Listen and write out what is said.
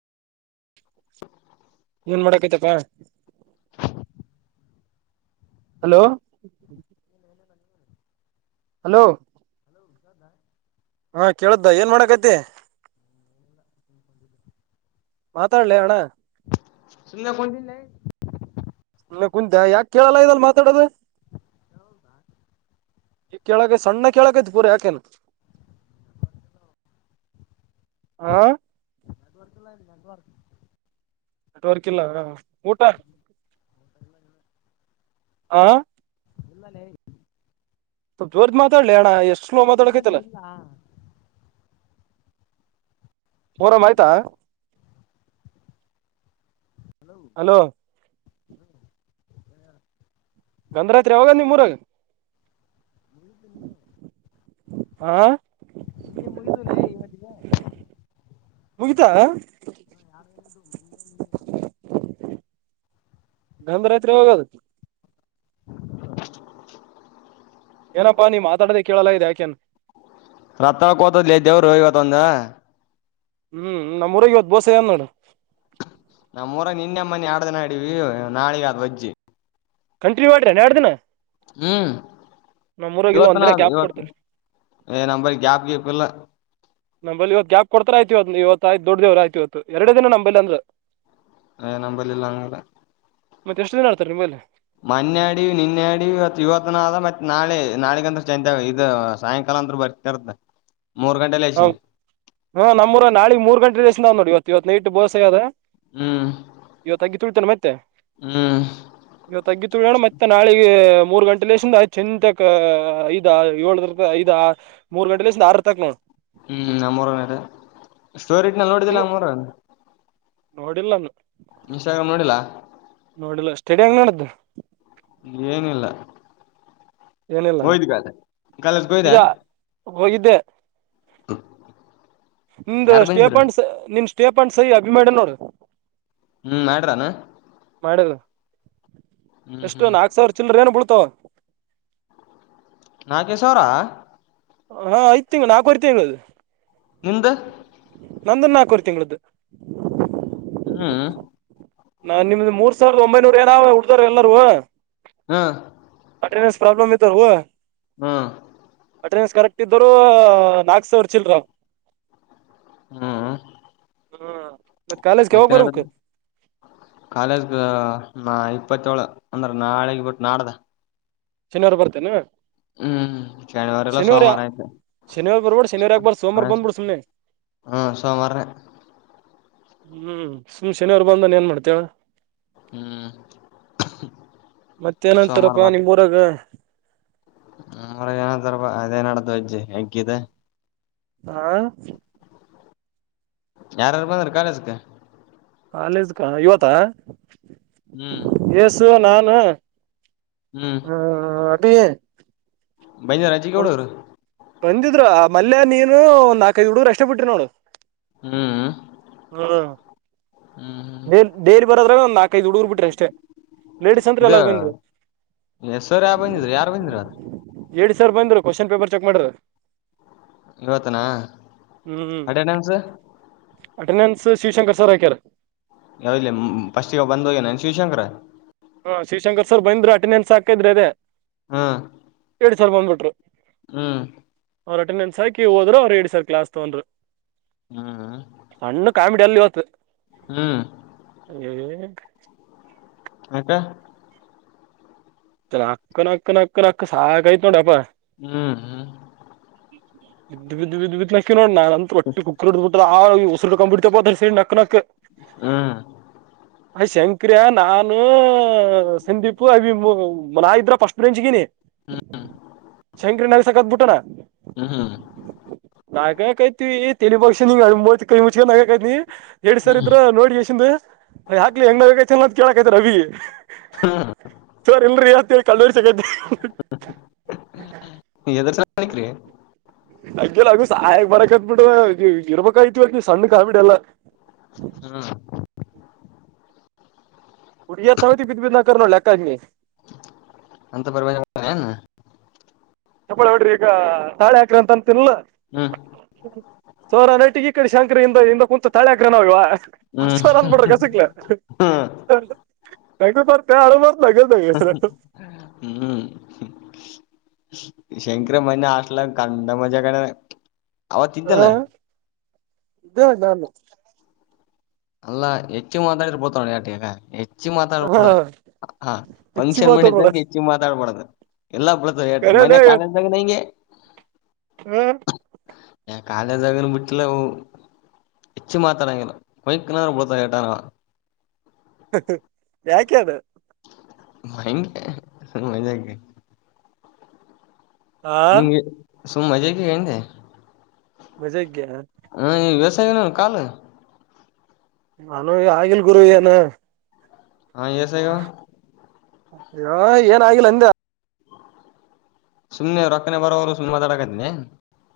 ನೀನ್ ಮಾಡಕೈ್ತಪ್ಪ. Hello. Hello. ಹೌದದಾ. ಹಾ ಕೇಳ್ದ ಏನ್ ಮಾಡಕೈತಿ. ಮಾತಾಡಲೇ ಅಣ್ಣ. ಸುಮ್ನೆ ಕುತಿನ್ ಲೇ ಸುಮ್ನೆ ಕುಂತ ಯಾಕೆ ಕೇಳಲ್ಲ ಇದಲ್ಲ ಮಾತಾಡೋದು. ಈ ಕೆಳ ಕೆ ಸಣ್ಣ ಕೆಳ ಕ ಪೂರ ಯಾಕ್ ಏನ ಹ. ಲ್ಲ. ನೆಟ್ವರ್ಕ್ ಇಲ್ಲ ಊಟ. ಆ. ಇಲ್ಲಾನ. ಸ್ ಜೋರ್ಜ್ ಮಾತಾಡ್ಲಿ ಅಣ್ಣ ಎಷ್ಟು ಇಲ್ಲನೆ ಇಲ್ಲ ಹೋರಾಮ್ ಆಯ್ತಾ ಹಲೋ ಗಧರಾತ್ರಿ ಯಾವಾಗ ನಿಮ್ಮೂರಾಗ ಹಾ ನೀ ಮುಗಿದುನ ಇವತ್ತಿಗೆ ಮುಗಿತಾ ಹ ಯಗದು ಮ ನೀ ನಂದ [unintelligible] ರಾತ್ರಿ ಹೋಗದತ್ತು [unintelligible] ಏನಪ್ಪಾ ನೀವು ಮಾತಾಡದೆ ಕೇಳಲ್ಲ ಇ ಯಾಕೇನ್ ರತ್ತಕತ ಲದೇವ [unintelligible] ರೋಹಿಗ ತಂದ ಹ್ಮ್ ನಮ್ಮ್ಊಗ ಹೊದ ಬೋಸ ನೋಡು ನಮ್ಮೂರ ನೆನ್ನೆ ಮೊನ್ನೆ ಆಡ್ದ ನಾಡೀವಿ ನಾಳಿಗೆ ಆದದ್ ವಜ್ಜಿ ಕಂಟಿನ್ಯೂ ಆಡ್ರಿ ನನ್ [unintelligible] ಎಡ್್ದಿನ ಹ್ಮ್ ಇಲ್ಲ ಇವತ್ ಒಂದ್ ನ ದಿನ ಗ್ಯಾಪ್ ಇವತ್ ಕೊಡ್ತಾರ ಏ ನಂಬರಿ ಗ್ಯಾಪ್ ಗಪ್ಲ್ಲ ನಂಬಲ್ಲಿ ಇವತ್ ಯ್ಯಾಬ್ ಕೊಡ್ತಾರ ಆಯ್ತಿವ್ ಇವತ್ ಆಯ್ತ ದೊಡೇವ್ರ ಆಯ್ತ ಇವತ್ತು ಎರಡ ದಿನ ನಂಬಲ್ಲಿ ಅಂದ್ರ ನಂಬಲಿಲ್ಲ [unintelligible] ಅಂಗಡೆ ಮತ್ತೆ ಎಷ್ಟ ದನ ಆಡ್ತಾರೆ ನಿಮ್ಮೇಲೆ. ಮೊನ್ನೆ ಅಡಿ ನಿನ್ನೆಡಿ ಇವತ್ ಇವತ್ತ ನ ಆದ ಮತ್ತತ್ ನಾಳೆ ನಾಳಗಂದ್ರೆ ಇ ಸಾಯಂಕಾಲ. ಅಂದ್ರ ಬರ್ತಾರ್ದ. ಹ ಹ ನಮ್ಮೂರ ನಾಳಿಗ್ ಮೂರ್ ಗಂಟೆ ದಸ್ ನೋಡಿ ಇವತ್ತುವತ್ ನೈಟ್ು ಬೋಸೆ ಅದ. ಹ್ಮ್ ಇವತ್ತಾಗಿ ತುಳಿತಾನ ಮತ್ತೆ. ಹ್ಮ್ ಇವತ್ತು ಅಗ್ಗಿ ತಳೋಣ ಮತ್ತೆ ನಾಳೆಗೆ. ಮೂರ್ ಗಂಟೆಲ್ ಚ ತಕ್ ಐದ್ ಏಳ ಐದ ಮೂರ್ ಗಂಟೆ ಲ ಆರ್ ತಕ್ ನವು. ಹ್ಮ್ ನಮ್ಮರನ ಸ್ಟೋರಿಟ್ ನ ನೋಡಿದಲ್ಲ ನಮ್ಮರನ್. ನೋಡಿಲ್ಲಾನ. ಇನ್ಸ್ಟಾಗ್ರಾಮ್ ನೋಡಿಲ್ಲಾ. ನೋಡಿಲ್ಲ ಸ್ಟೇಡಿಯಂ್ [unintelligible] ನೋಡಿದ್ದ. ಏನಿಲ್ಲ ಏನಿಲ್ಲ ಒಯ್ದಗ ಅಾಲ [unintelligible] ಕಾಲೇಜಗಯ್ದ. ಹೋಗಿದ್ದ. ಹ. ನಿಂದ ಸ್ಟೇಪನ್ ನಿನ್ ಸ್ಟೇಪನ್್ [unintelligible] ಸೈ ಅಭಿಮಾನ ನೋ್ರ. ಹ್ಮ್ [unintelligible] ಮಾಡ್ರಾನ. ಮಾಡಿದ ಹ್ಮ್ ಎಷ್ಟು ಹ್ಮ್ ನಾಕ್ ಸಾವಿರ ಚಿಲ್ಲರ ಏನು ಬಿಳ್ತಾವ. ನಾಗೇಶ್ ಅವರ [unintelligible] ಹಾ ಐತ್ ತಿಂಗಳು ನಾಕುರ್ತ [unintelligible] ನಿಂದು ನಂದು ನಾಲ್ಕವರು ತಿಂಗಳ್ದು ಹ್ಮ್ ನಾನ್ ನಿಮ್ದ ಮೂರ್ ಸಾವಿರದ ಒಂಬೈನೂರ ಏನ ಹುಡ್ದಾರ ಎಲ್ಲಾರೂ ಹಾ ನ್ಸ್ ಪ್ರಾಬ್ಲಮ್ ಇತ ಹ್ಮ ಅಟೆಂಡೆನ್ಸ್ ಕರೆಕ್ಟ್ ಇದರು ನಾಕ್ ಸಾವಿರ್ ಚಿಲ್ರ ಹ್ಮ್ ಹಾ ಮತ್ತೆ ಕಾಲೇಜಿಗೆ ಯಾವಗ ಬರ್ಬೇಕು ಕಾಲೇಜ್ ಗ ಇಪ್ಪತ್ತ ಳು ಅಂದ್ರ ನಾಳೆಗೆ ಬಿಿಟ್ಟು ನಾಡ್ದ ಶನಿವಾರ ಬರ್ತೇನೆ ಹ್ಮ್್ಮ್ ಶನಿವಾರ ಎಲ್ಲ ಸೋಮವಾರ ಆಯತ ಶನಿವಾರ ಬರ್ಬೇಡ ಶನಿವಾರ ಯಾಕ್ ಬಾರ್ದ ಸೋಮವಾರ ಹ ಬಂದ್ಬಿಡು ಸುಮ್ನೆ ಹ್ಮ ಸೋಮವಾರನ ಹ್ಮ್ ಸುಮ್ ಶನಿವಾರ ಬಂದಾನ ಏನ್ ಮಾಡ್ತೀಯಾ ಹೇಳು ಹ್ಮ್ ಸೋಮವಾರ ಮತ್ತೇಏನಂತಾರಪಾ ಬರ್ ನಿಮ್ ಊರಾಗ [unintelligible] ಅಜ್ಜಿ ಹೆಗ್ಗಿದೆ. ಹಾ ಯಾರಾರು ಬಂದ್ರ ಕಾಲೇಜ್ಗೆ ಕಾಲೇಜ ಗ ಇವತ್ತ ಹ್ಮ್ ಏಸು ನಾನು ಹ್ಮ್ ಹ್ಮ ಅಭಿ ಬೈಂದ ರಾಜಜಿ ಒಂದ್ ಕೌಡರು ಬಂದಿದ್ರು ಆ ಮಲ್ಲ ನೀನು ಒಂದ್ ನಾಲ್ಕೈದು ಹಡುಗರು ಬಿಟ್ರು ಬಿಟ್ಟಿ ನೋಡು ಹ್ಮ್ ಹ್ಮ್ ಹ್ಮ್ ಬೇರ್ ಡೈಲಿ ಬರದ್ರ ಒಂದ ನಾಲ್ಕೈದು ಹುಡುಗರ್ ಬಿಟ್ರೆ ಅಷ್ಟೇ ಲೇಡಿಸಸ್ ಅಂದ್ರ ಇದು ಎಲ್ಲಾರು ಬಂದ್ರು ಹೆಸರು ಯಾವ ಬಂದಿದ್ರ ಯಾರ ಬಂದಿರ ಅ್ರ ಏಡ್ ಸಾವಿರ್ ಬಂದ್ ಕೋಶನ್ ಪೇಪರ್ ಚೆಕ್ ಮಾಡ್ರ್. ಇವತ್ತನಾ ಹ್ಮ್ ಅಟೆಂಡೆನ್ಸ್ ಅಟೆಂಡೆನ್ಸ್ ಶಿವಶಂಕರ್ ಸರ್ ಆಾಕ್ಯಾರ ಯಾವಲ್ಲ ಪಫಸ್ಟ್ಗ ಬಂದೋಗೇನಾನನ್ ಶಿವಶಂಕರ ಹಾ ಶ್ರೀಶಂಕರ್ ಸರ್ ಬಂದ್ರು ಅಟೆಂಡೆನ್ಸ್ ಹಾಕಿದ್ರೆ ಅೇ ಹೇಳ ಸರ್ ಬಂದ್ಬಿಟ್ರು ಹ್ಮ ಅವರು ಅಟೆಂಡೆನ್ಸ್ ಹಾಕಿ ಹೋದ್ರು ಅವ್ರು ಹೇಳ ಸರ್ ಕ್ಲಾಸ್ ತಗೊಂಡರು ಹ್ಮ್ ಸಣ್ಣ ಕಾಮಿಡಿ ಅಲ್ಲಿ ಹ್ಮ್ ಹ್ಮ್ ಹಕ್ಕ ಚ ನಕ್ಕ ನಕ ನಕ ನಕ್ಕ ಸಾಕಾಯತು ತೊಡಪ ಹ್ಮ್ ಹ್ಮ್ ಇದ ಬಿದ್ದು ಬಿದ್ದು ಬಿದ್ದ್ ನಾಕಿ ನೋಡ ನ ಅಂತ ಒಟ್ಟಿ ಕುಕ್ಕರ್ಬ ಆ ಉಸರು ಕಂಬಿಡ್ತಾತಾರೆ ಸರಿ ನಕ್ ನು ಹ್ಮ ಅಯ್ ಶಂಕರ್ಯ ನಾನು ಸಂದೀಪು ಅ ನಾ ಇದ್ರ ಫಸ್ಟ್ ಬೇಂಜಗೀನಿ ಹ್ಮ್ ಶಂಕರಿ ನಲ್ಲಿ ಸಕತ್ಬ ಬಿಟ್ಟಣ ಹ್ಮ್ ಹ್ಮ ನಾಗಾಕೈತಿವಿ ತಲಿ ಬಕ್ಷಿವ ಕೈ ಮುಂಚಗ ನಾಗಕೈಐತಿನಿ ಎರಡ್ ಸರ್ ಇದ್ರ ಹ್ಮ್ ನೋಡಿನ್ ಅಯ್ ಹಾಕ್ಲಿ ಹೆಂಗ ಚಂದ ಕೇಳಕ್ೈತ್ ರವಿ ಹ್ಮ್ ಸರ್ ಇಲ್ೀ ಹ್ಮ್ ನೀ ಎರ್ನ್ನ ನಿಕ್ರಿ ಅಗೆಲ್ಲ ಅಗು ಸಹಾಯಗ್ ಬರಕ್ತ್ ಬಿಿಟ್ಟ ಇರ್ಬ ಆತಿವಕ ಸಣ್ಣಕ್ ಆಬಿಡಲ್ಲ ಹ್ಮ ಹುಡುಗಿಯರ ಸಮೇತ ಬಿದ್ದು ಬಿದ್ದು ನಕ್ಕರಾ ಲೆಕ್ಕ ನೀ ಅಂತ ಬವಾಜ ಚಪ್ಪಳ ಹೊಡ್ರಿ ಈಗ ತಾಳೆ ಹಾಕ್ರಿ ಅಂತ ಅಂತ ತಿನ್ಲ ಹ್ಮ್ ಸೋರ ನೈಟಿಗೆಿ ಈಡಿ ಶಂಕರಿಯಿಂದ ಕುಂಂತ ತಾಳ್ಯಾಗ್ರಹಣವುವ ಹ್ಮ್ ಹಸಾರನ್ ಪಡ ಕಸುಕ್ಲ ನ ಪಾರತೇ ಅಳಮಾರ ಹ್ಮ್ ಶಂಕರ ಮನೆ ಆಲ ಕಂಡ ಮಜೆ ಕಡೆ ಅವವ ತಿಲ್ಲ ಇದ್ದ ನಾನು ಅಲ್ಲಾ ಹೆಚ್ಚು ಮಾತಾಡಿ ಪತೋಣ ಯಟಿ ಹೆ ಹೆಚ್ಚಿ ಹಾ ಮಾತಾಡ್ಬಾರಡ್ದ ಹ ಹಚ್ಚಿ ಫಂಕ್ಷನ್ ಮಾತಾಡ್ಬೇಡ ಮಾಡಿದಂಗೆ ಹೆಚ್ಚಿ ಮಾತಾಡ್ಬಾರಡ್ದ ಎಲ್ಲಾ ಬಳತ ಎಷ್ಟು ಮನೆ ಕಾಲಿಂದದಾಗ ನಂಗೆ ಹ್ಮ ಕಾಲೇ ಜಗ ಬಿಟ್ಟಲ ಹೆಚ್ಚು ಮಾತ್ರಡಂಗಿಲ್ಲ ಬೈನಾರು ಒಳತ ಕೇಟಾರಾ ಯಾಕೆದ ಮಯಗೆ ಮಜಾ ಆ ಆ ನಿಂಗೆ ಸುಮಮ್ಮಜಗಗಂಡೆ ಮಜೆ ಹ್ಮ ವ್ಯವಸಾಯನು ಕಾಲು ನಾನು ಆಗಿಲ್ ಗುರು ಏನ ಹಾ ಎಸೇಗ ಯ ಏನ ಆಗಿಲ್ಲ ಅಂದೆ ಸುಮ್ಮ್ನೆ ಅವರುಕ್ಕನೆ ಬರೋವರು ಸುಮ್ಮನೆ ಮಾತಡಕದ್ನನೆ